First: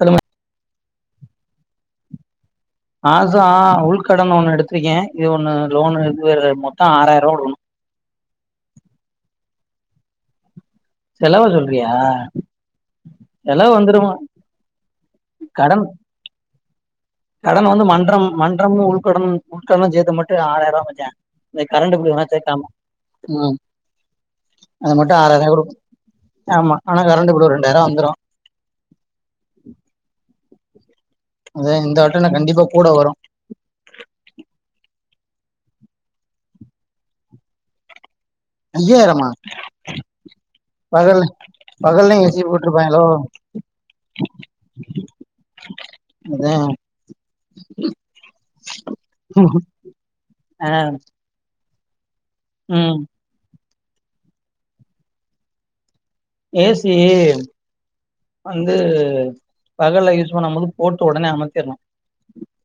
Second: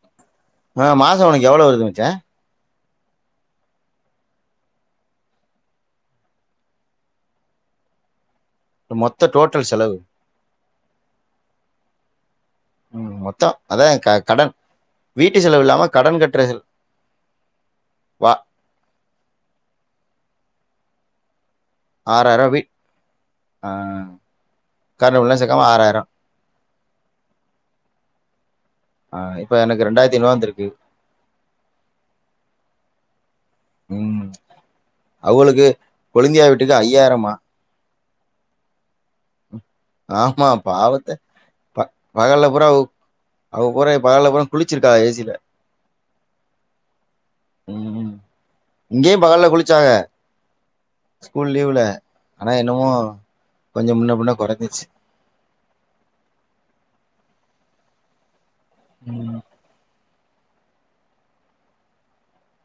சொல்லுங்க ஆ மாச உனக்கு எவ்ளோ வருது மச்சா மாச உள்கடன் ஒண்ணு எடுத்திருக்கே இது ஒண்ணு லோன் எடுத்து வேற மொத்த ஆறாயிர ரூபா குடுக்கணு மொத்த டோட்டல் செலவு செலவ சொல்றியா ம் மொத்த செலவு அதா வந்துருமா க கடன் வீட்டு செலவு இல்லாம கடன் கட்டுற கடன் வந்து மன்றம் வா மன்றமு உள்கட உள்கடன் சேர்த்து மட்டு ஆறாயரூவா மச்சா ஏ கரண்டு பில் எல்லா ஆறாயிரோ வீ சேக்காம ஆ அது மட்டு கார்னவெல்லா ஆறாயிர சேக்காம குடுக்கு ஆறாயிரோ ஆமா ஆனா கரண்ட் பில் ரெண்டாயிர வந்துரு ஆ இப்ப எனக்கு ரெண்டாயிரத்தி ஐநூறுவா வந்திருக்கு அதா இந்த வட்ட எனக்கு கண்டிப்பா கூட வரு ம் அவுகளுக்கு கொழந்தியா வீட்டுக்கு ஐயாயிரமா ஐயாயிரமா ஆமா பாவத்த பகல் ப பகல்லயு ஏசி பக பூரா போட்ருப்பாய்ங்களோ அவுக பூரா பகல்ல பூரா குளிச்சிருக்காக ஏசில அதே ம் இங்கேயு பகல்ல குளிச்சாக ஆ ஸ்கூல் லீவுல ஆனா என்னமோ ம் கொஞ்ச முன்ன பின்ன குறைஞ்சிச்சு ஏசி வந்து ம் பகல்ல யூஸ் பண்ண மட்டு போட்டு உடனே அமத்தீர்ணு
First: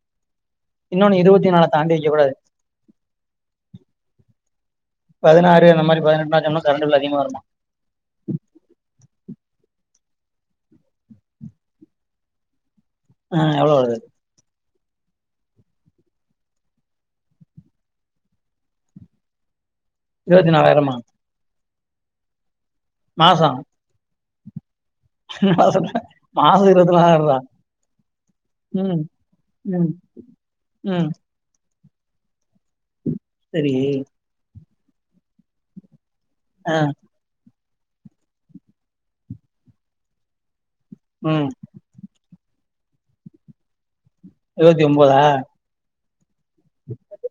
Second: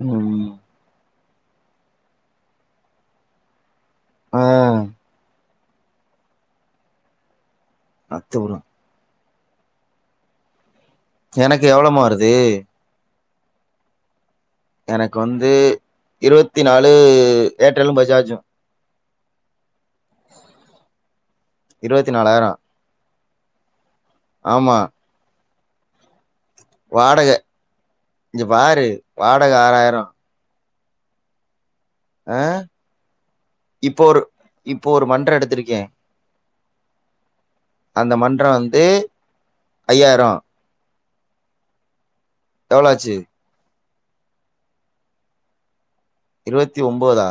ம் இருபத்தி நாலத் தாண்டி வைக்கக் கூடாது ஆ பதினாறு அந்த மாரி பதினெட்டுலா வச்சோம்னா கரண்டு பில் அதிகமா இருக்கு அத்தும்னா எனக்கு எவ்ளோ மா வருது ஆ எவ்ளோ வருது எனக்கு வந்து இருவத்தி நாலு ஏர்ட்டலு பஜாஜு இருபத்து நாலாயிரமா இருபத்தி நாலாயிரோ மாச ஆமா சும்மா சொல்ற மாசோ வாடக இருபத்லாயிரந்தா இங்க பாரு ம் வாடக ம் ஆறாயிரோ ம் அ சரி இப்ப ஒரு இப்ப ஒரு மன்ற எடுத்திருக்கே அ அந்த மன்ற வந்து ஐயாயிர ம் எவ்ள ஆச்சு இருவத்தி ஒன்போதா இருவத்தி ஒம்போதா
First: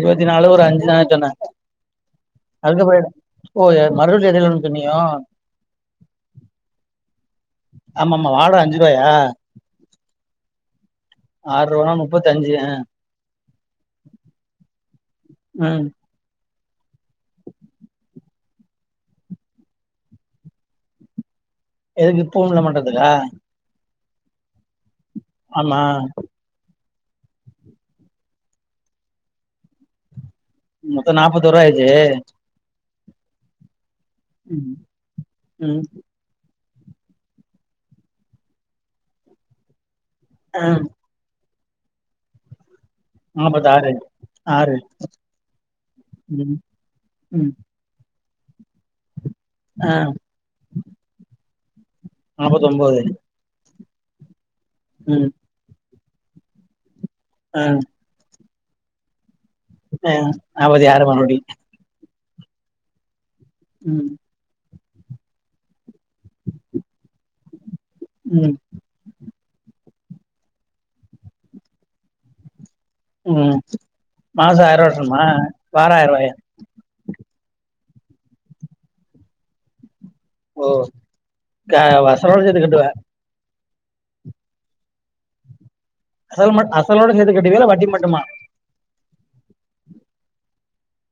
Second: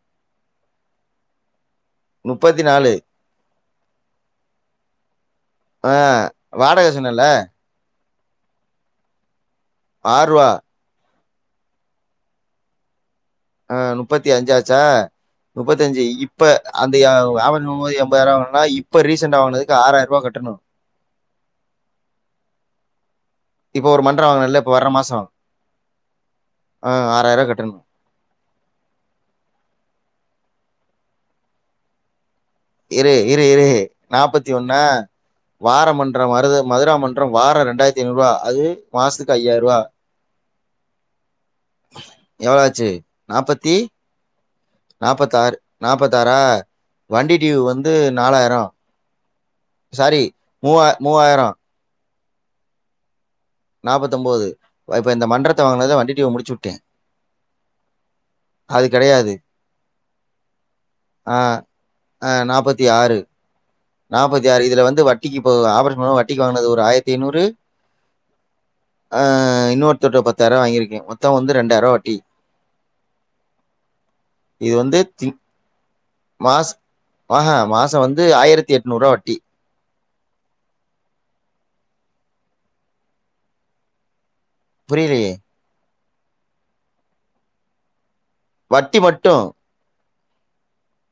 இருபத்தி நாலு ஒரு அஞ்சு நாள் சொன்னே முப்பத்தி நாலு அதுக்கப்றோ என் ஓ எர் மறுபடியு எடைல்ல ஒன்னு சொன்னியோ ஆ வாடக சொன்னல்ல ஆமா ஆமா வாரோ அஞ்சு ரூவாயா ஆறுவா ஆறு ரூபானா முப்பத்தஞ்சு ஆ முப்பத்தி அஞ்சாச்சா முப்பத்தி ம் அஞ்சு இப் இப்ப அந்த [unintelligible] எம்பதாயிரோ வாங்கனனா இப்ப ரீசெண்ட்டா வாங்கனதுக்கு ஆறாயிர ரூபா கட்டணு எதுக்கு இப்ப உள்ள மட்டதுக்கா இப்ப ஒரு மன்றோ வருதுல்ல இப்ப வர்ற மாசோ ஆமா அ ஆறாய்ர்வா கட்டணு மொத்தோ நாப்பதோர்வா ஆயிர்ச்சு இரு இரு இரு ம் நாப்பத்தொன்னா ம் வாரமன் மன்ற வருது மதுரா மன்றம் வாரொ ரெண்டாயிரத்தி ஐநூறு ரூவா அது மாசத்துக்கு ஐயாயிர்வா அ எவ்ளாச்சி நாப்பத்தாறு ஆறு நாப்பத்தாறு நாப்பத்தாறா ம் வண்டி ம் டியூ வந்து நாலாயிரொ ஆ சாரி மூவா மூவாயிரொ நாப்பத்தொம்போது நாபத்தொம்போது அ இப்ப இந்த ம் மன்றத்த வாங்கினது வண்டி ட்யூவ முடிச்சு உட்டு அ அது கெடையாது அ அப அது யாரு மறுப்டி அ நாப்பத்தியாறு ம் நாப்பத்தியாறு இதுல வந்து வட்டிக்கி இப்ப ஆபரேஷன் பண வட்டிக்கி வாங்கனது ஒரு ஆயிரத்தி ஐநூறு ம் ஆ இன்னொருத்தர்ட்ட பத்தாயிர்வா வாங்கிர்க்கே மொத்தொ வந்து ரெண்டாயிர்வா வட்டி ம் மாசோ ஆயர்வா கட்னுமா வாரொ ஆயர்வாயா மாச் ஆஹ மாசொ வந்து ஆயிரத்தி எட்நூர்வா வட்டி ஓ க அப அசலோட சேத்து கட்டுவே புரிலியே அசலு மட் அசலோட சேத்து கட்டுவியா இல்ல வட்டி மட்டுமா வட்டி மட்டு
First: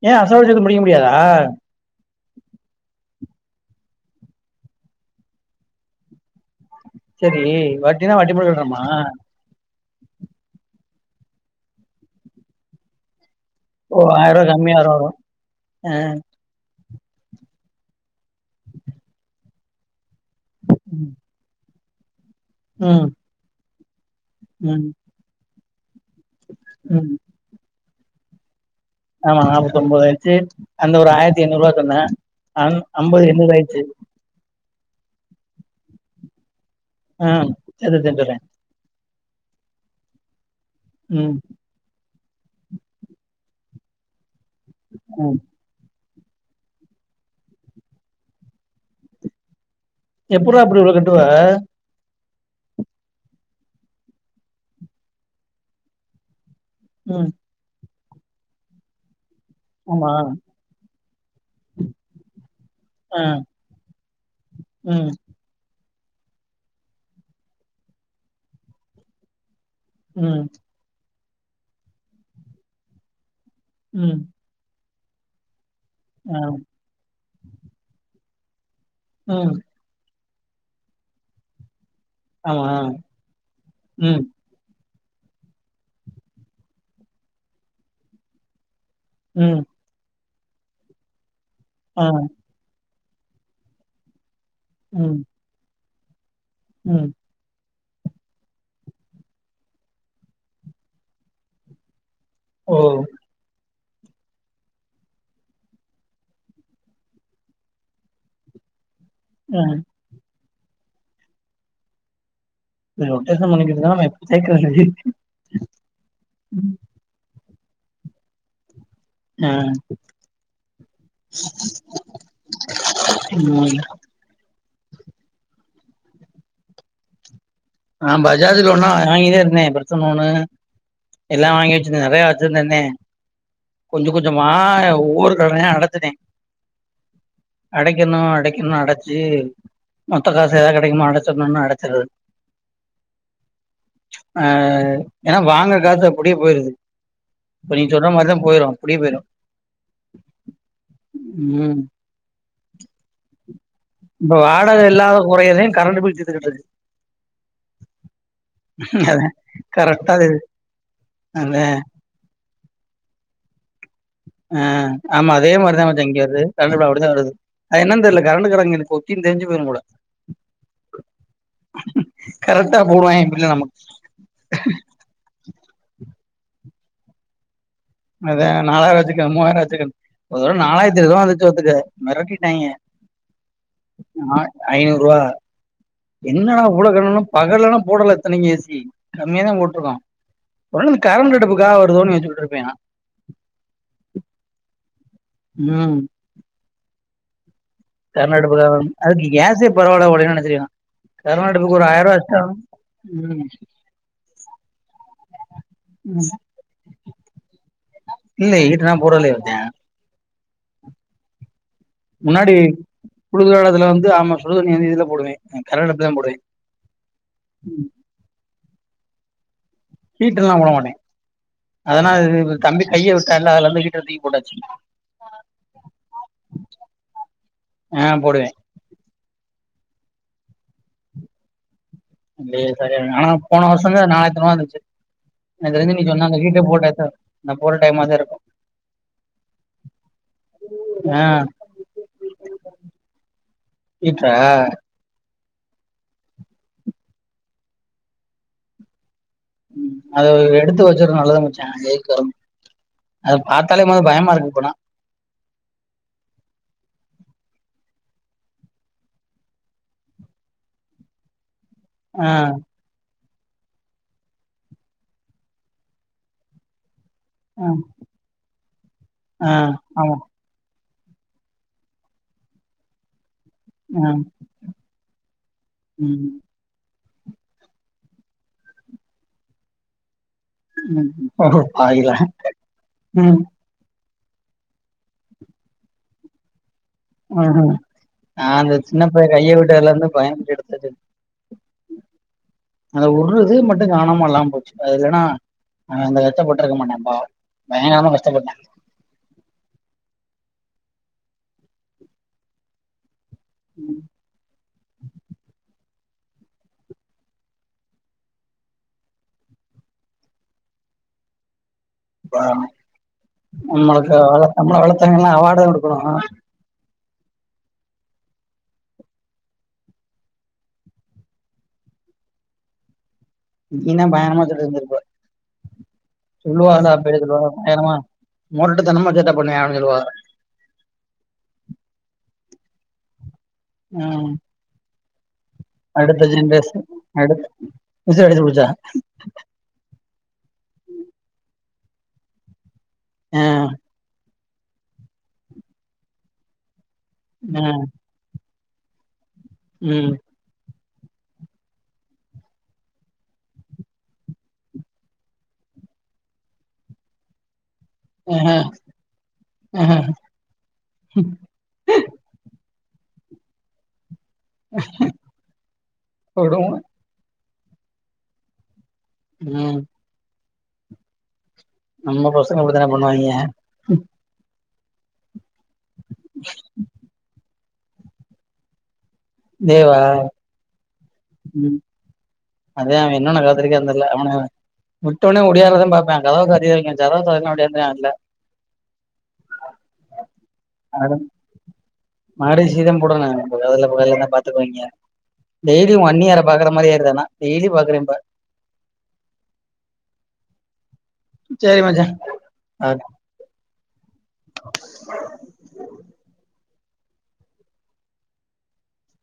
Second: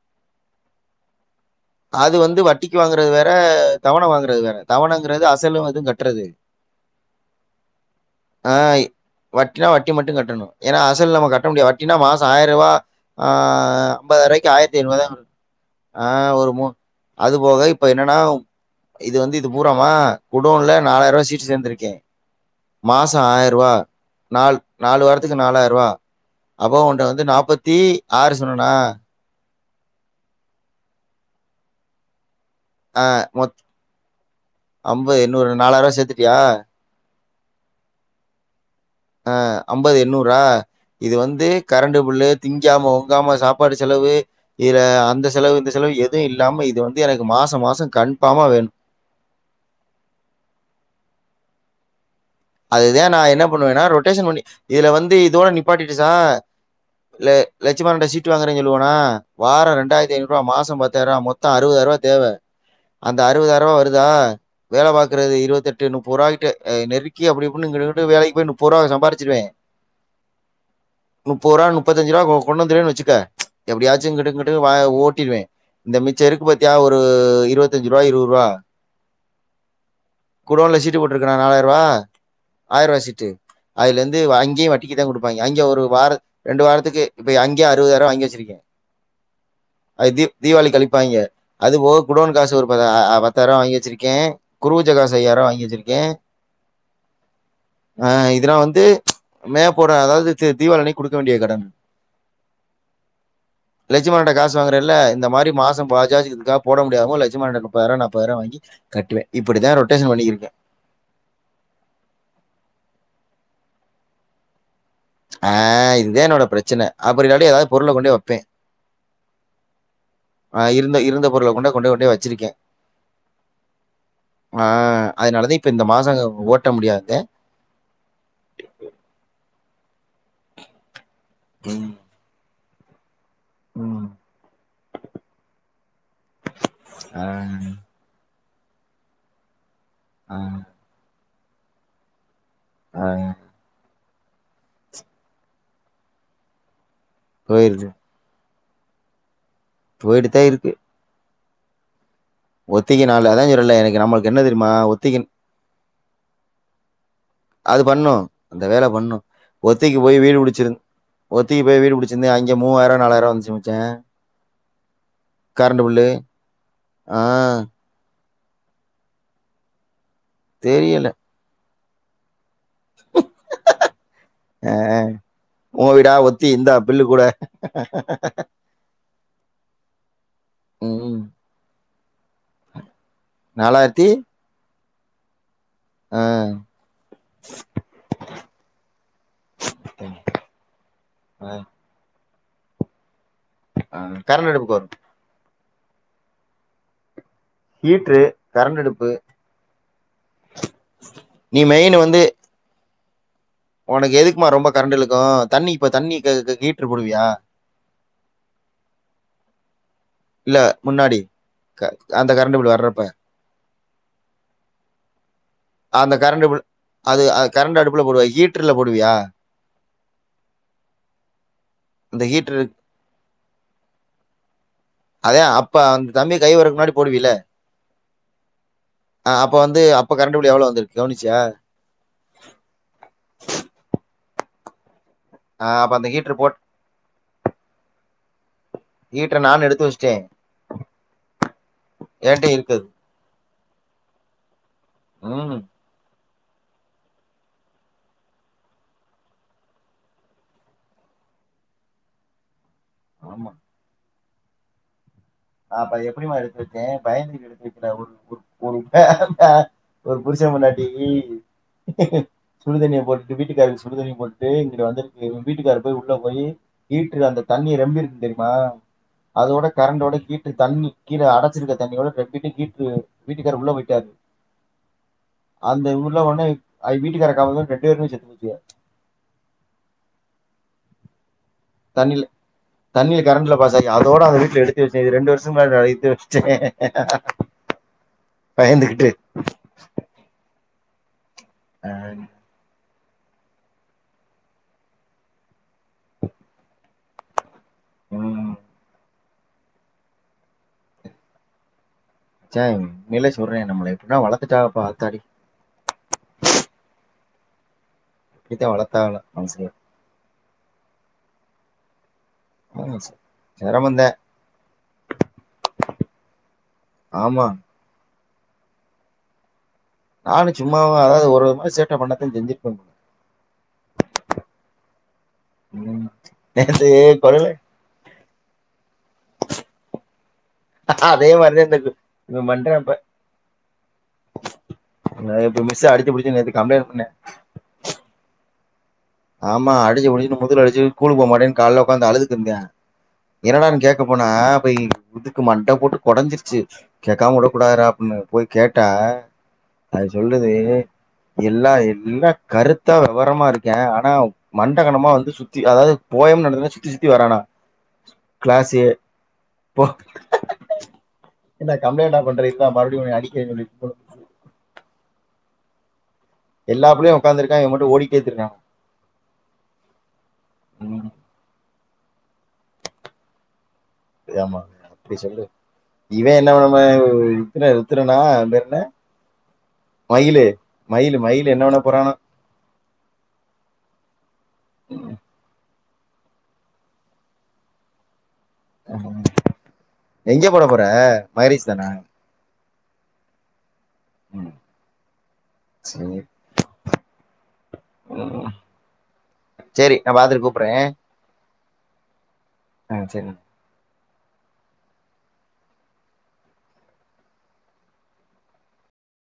ஏ அசலு சேத்து முடிக்க முடியாதா அது வந்து வட்டிக்கி வாங்கறது வேற தவண வாங்கறது வேற தவணகிங்றது அசலு இதுங் கட்றது செரி வட்டினா வட்டி மட்டு ஆ கட்டணுமா வட்டினா வட்டி மட்டு கட்டன எனா அசல் நம்ம கட்ட முடியா வட்டினா மாசொ ஆயிரவா ஆ அ ஓ ஆயிரூவா அம்பதாயர்வாய்க்கி கம்மியா ஆயிரத்தி வரு ஐநூர்வாதா வரு ஆ அ ஒரு மொ அது போக இப்ப என்னனா இது வந்து இது பூராமா குடோன்ல ம் நாலாயிர்வா சீட்டு சேந்துருக்கே ம் மாசோ ஆயிர்வா நால் ம் நாலு வாரத்துக்கு நாலாயிர்வா அப்ப ஓன்ட்ட ம் வந்து நாப்பத்தி ஆறு சொன்னனா ஆமா நாப்பத்தொம்பதாயிர்ச்சி அந்த ஒரு ஆயிரத்திஐநூறுவா சொன்னே ஆ மொத் அம்பது இன்னொரு நாலாயிர்வா சேத்துட்டியா அ சேத்துட்தா இக்கறே அ அம்பது எண்ணூரா இது ம் வந்து கரண்டு புல்லு திங்காம உங்காம சாப்பாடு செலவு இதுல அந்த ம் செலவு இந்த செலவு எத் து இல்லாம இது வந்து எனக்கு மாசோ மாசொ கான்ஃபார்மா வேண் எப்புறா அப்டி இவ்ளோ கட்டுவே அதுதே நா என்னாப் பண்ணுவேனா ரொட்டேஷன் பண்ணி இதுல வந்து இதோட நிப்பாட்டிடு சா ம் லே லட்சுமனன்ட்ட சீட்டு வாங்கறே சொல்லுவனா வாரொ ஆமா ரெண்டாயிரத்திஐநூர்வா மாசம் பத்தாயிர்வா மொத்தொ அறுவதாயர்வா தேவ அந்த ஆ அறுபதாயிர்வா வருதா வேல ம் பாக்கறது இருவத்தெட் டு நுப்பூராகிட்டு அ நெருக்கி அப்டி இப்டி நிங்குனுங்குட்டு வேலைக் போய் நுப்பூரா சம்பாருச்சிருவே ம் நுப்பூரா நுப்பத்தஞ்ச்சிருவா கொ கொண்டுந்துருவேன் வெச்சுக்க எப்டியாச்சு ம் கிடுங்கிட் டு வா ஓட்டிருவே இந்த மிச்ச ஆ இருக் பத்தியா ஒரு இருவத்தஞ்சுருவா இரூறுவா ம் குடோன்ல சீட்டு போட்ருக்கனா நாலாயிரவா ஆமா. ஆயிர்வா சீட்டு அதுலந்து ம், அங்கியே வட் டிகிதா குடுப்பாய்ங்க அங்க ஒரு வாரத் ரெண்டு வாரத்துக்கு இப்பய அங்யே அறுவதாயிர்வா வாங்கி வெச்சிருக்கே ம் அது தீவ் தீவாளி கழிப்பாங்க அது போக ஆ, குடோனு காசு ஒருபதா பத்தாயிரா வாங்கி வெச்சிருக்கே குருவச்ச காச ம், ஐயாயிர்வா வாங்கி வெச்சிருக்கே ம் ஆ இதுனா வந்து மேப்போட அதாவ்துது தீபாவளி அன்னைக் குடுக்க வேண்டிய கடன் ஓ லட்சுமணட்ட காசு வாங்குறல்ல அந்த மாரி மாச பஜாஜ் இதுக்காக போட முடியாதங்க லட்சுமணாட்ட முப்பதாயிரூவா நாப்பதாயிரூவா வாங்கி கட்டுவே ஆ. இப்டித்தா ரொட்டேஷன் பண்ணிருக்கே ரொட்டேஷன் பண்ணிக்கிட்ருந்தா நா எப்டி சேக்குறது ஆ இதுதா என்னோட பிரச்சன அப்டி இல்லாட்டி ஏதாது பொருள கொண்டே வப்பே ஆ, ஆ இருந்த இருந்த பொருள கொண்ட கொண்ட கொண்டேயி வச்சிருக்கே ம் ஆ அதனால தா இப்ப இந்த மாச ஓட்ட முடியாது நா பஜாஜ் லோன்லா வாங்கி தா இருந்தே அப்ற பர்ச லோனு எல்லா வாங்கி ம், வச்சுருந்தே நெறையா வச்சிருந்தேந்தே ம், கொஞ்ச கொஞ்சமா ஒவ்வொரு கடனையு அடச்சுட்டே ஆ, அட க்கணு அடக்கணு அடச்சு மொத்த ஆ, காசு எதா கெடைக்கும்போ அடைச்சிட்ணுன்னு அடைச்சிர்றது ஆ ஆ ஏன்னா வாங்குற காசு அப்டியே போயிருது இப்ப நீ போயிருது சொல்ற மாரிதா போயிரு அப்டியே போயிரு போயிட்டுதா இருக்கு ம் ஒத்திக்கினால அதா சொல்றேல்ல எனக் இப்ப வாடகை இல்லாத கொறையதே கரண்டு பில் தீத்துக்கிட்ருக்கு அது பண்ணு அந்த வேல பண்ணு அதான் ஒத்திக்கு கரெக்ட்டா போய் வீடு இது. புடிச்சிரு அ. ஒத்திக்கு போய் வீடு புடிச் சுருந்தே அங்க மூவாயிரூவா நாலாயிரூவா வந்துச்சு மச்சா ஆ ஆமா அதே மாரிதா மச்சா இங்க வருது கரண்டு பில் அப்டிதா ஆ வருது அது என்னன் தெர்ல கரண்டுக்காறாங்களுக் ஒத்தினு தெரிஞ்சு போயிரு போல தெரியில கரெட்டா போடுவாய்ங்க பில்லு நமக்கு உங்க வீடா ஒத்தி இந்தா பில்லு கூட ஆ அதா நாலாயிருவா வச்சிக்க மூவாயிருவா வச்சிக்கன்னு ஒரு தரவ நாலாயிரத்தி இருவதுரூவா ம் வந்துச்சு பாத்துக்க மெரட்டிட்டாய்ங்க நாலாயிரத்தி ஆ ஐநூறுவா ஆ என்னடா இவ்ள கூடன்னு பகல்லலா போடல இத்தனக்கு ஏ சி கம்மியா தா போட்ருக்கோ ஒருவேள இந்த கரண்டு அடுப்புக்காக வருதோன்னு நெனச்சுட்டுருப்பே நா ஆ கரண்ட் அடுப்புக்கு வரு ம் ஹீட்ரு கரண்ட் அடுப்புக்காக வரு அடுப்பு அதுக்கு கேஸ்ஸே பரவாயில்ல ஓடன்னு நெனச்சிப்ப நா கரண்ட் நீ அடுப்புக்கு ஒரு ஆயிரூவா எஷ்டா வரு ம் ஒனக்கு எதுக்குமா ரொம்ப கரண்ட் இழுக்கு தண்ணி இப்ப தண்ணி ம் க ஹீட்ரு போடுவியா இல்ல ஹீட்ருலா போடலையே மச்சா இல்ல முன்னாடி க அந்த கரண்டு பில் வர்றப்ப குளுர் காலத்துல வந்து ஆமா சுடு தண்ணி வந்து இதுல போடுவே கரண்ட் அடுப்புல தா அந்த போடுவே கரண்ட் பில் அது ஆ கரண்ட் அடுப்புல போடுவே ஹீட்டர்ல போடுவியா ஹீட்ருல்லா போட மாட்டே அதனா அந்த இது ஹீட்டரு தம்பி கைய விட்டான்ல அதுலருந்து ஹீட்டர் தூக்கி போட்டாச்சு அதே அப்ப அந்த தம்பி கை விட்றக்கு முன்னாடி போடுவில்ல ஆ போடுவே ஆ அப்போ வந்து அப்போ கரண்ட் பில் எவ்ளோ வந்துரு கவனிச்சியா இல்லயே சரியா ஆனா போன வருஷோ நாலாயிரத்தைனூறுவா வந்துச்சு ஆ எனக் தெரிஞ்சி அப்ப நீ சொன்ன அந்த ஹீட்டர் போட் ஹீட்ரு போட்டாதா நா போற டைமாதா இருக்கு ஹீட்ரு நானு எடுத்து வஸ்ட்டே ஆ ஏன்ட்டயு இருக்கு ஹீட்றா ம் ம் அது எடுத்து வச்சது நல்லதா மச்சா அந்த ஹீட்டரு அத ஆமா பாத் தாலே மொத பயமா இருக்கு இப்போலா நா அப்ப அத எப்டிமா எடுத்து வச்சே பயந்துகிட்டு எடுத்து வைக்கல ஒரு ஒரு பேம் இப்ப ஒரு புருஷன் பொண்டாட்டி ஆ சுடுதண்ணிய போட் டு வீட்டுக்காருக்கு சுடுதண்ணி போட்டு இங்கிட்டு வந்துருக்கு இவ்ங்க வீட்டுக்காரு போய் உள்ள போயி ஹீட்ரு அந்த ஆ தண்ணி நெம்பிருக்கு தெரிமா ஆ அதோட கரண்டோட ஆமா ஹீட்ரு தண்ணி கீழ அடச்சிருக்க தண்ணியோட கெட்டிட்டு ஹீட்ரு வீட்டுக்காரு உள்ள ஆ போய்ட்டாரு அந்த உள்ள ம் ஒட்னே அது வீட்டுக்காரக்கா அவுங்க ரெண்டு பேருமே செத்து போச்சுங்க ம் அடோ பாவ்கிளா ம் சரி அதோட அந்த ஹீட்ரு எடுத்து வச்சே இது ரெண்டு வர்ஷோ மேல ஆய்ட்டு ம் ம் நா அந்த சின்ன பயந்துகிட்டு பையன் கைய உட்டதலர்ந்து பயந்துட்டு எடுத்து வச்சுட் டேன் அந்த உட்றது மட்டு காணாம் இல்லாம் போச்சு அது இல்லனா அவன் அந்த கஷ்டப்பட்ருக்க மாட்டான் பாவோ பயங்கரமா ம் கஷ்டபட்டான் சா உண்மேல சொல்றே நம்மள எப்புனா வளத்துட்டாகப்பா ஆத்தாடி எப்டித்தா வளத்தாங்லோ மனுஷங்க அ ஆமா சார் சிரமம்தான் நம்மளுக்கு வளத் நம்மள வளத்தவ்ங்கலா அவாடுதா குடுக்குணு ஆ ஆமா நானு சும்மாவா அதாவ்து ஒரு ரொம்ப சேட்ட பண்ணத்தா செஞ்சுர்ப்பன் போல நீலா பயங்ரமா சேட்ட செஞ்சிருப்ப ம். சொல்லுவாங்க நேத்து அப்பிடி கொடல சொல்லுவாங்க பயங்கரமா மொரட்டு தனமா சேட்ட பண்ணுவே அப்டின் சொல்லுவாங்க அதே மாரிதா இந்த இது இவன் பண்றான் இப்ப ம் எங்க எப்ப மிஸ்ஸு அடுத்த ஜென்ரேஷன் அடுத்து மிஸ்ஸு அடிச்சு புட்ச்சா ஆமா அடிச்சு புடிச்சுட்டு முதுல அடிச்சுட்டு கூலுக்கு போ மாட்டேன் கால்ல உக்காந்து அழுதுட்டு இருந்த என்னடான் கேக்க போனா போய் இதுக்கு மண்ட போட்டு கொடஞ்சிர்ச்சு கேக்காம உடக்கூடாதுறா அப்புன்னு போய் கேட்டா அது சொல் லுது எல்லா எல்லா கருத்தா வெவரமா இருக்கேன் ஆ னா மண்டகனமா வந்து சுத்தி அதாவது போயம் நடத்துனா சுத்தி சுத்தி வரானா கிளாஸ் ஏ போ ஏன்டா கம்ப்ளைண்டா பண்ற இருடா மறுபுடியு உன்ய அடிக்கேன் சொல்லிது விடுவோம் எல்லா பிள்ளையு உக்காந்துருக்கான் இவன் மட்டு ஓடிட்டே திர்றான் ம் ம், நம்ம பசங்க அப்டித்தான பண்ணுவாய்ங்க ஆமா அப்டி சொல்லு இவேன் என்ன பண்ணும ருத்துன ருத்துரனா அவன் பேரென்ன தேவா மயிலு மயிலு என்ன பண்ண போறானோ அதா அவன் என்ன பண்ண காத்திருக்கான் தெர்ல அவன விட்டேனே ஒடியோரதா பாப்பே கதவை சரிய இருக்கும் சதவு சலாம்டியாந்தான் இல்ல எங்கே போட போற மகரிஷி தானா மகரிஷி தா போடு நாங்க [unintelligible] தான் ம், பாத்துக்குவீங்க சரி அண்ணியார பாக்குற மாதிரா இருக்கான டெய்லி பாக்றே இப்ப சேரி நா பா்த்துட் கூப்றே சரி மஜா ஆ சேரி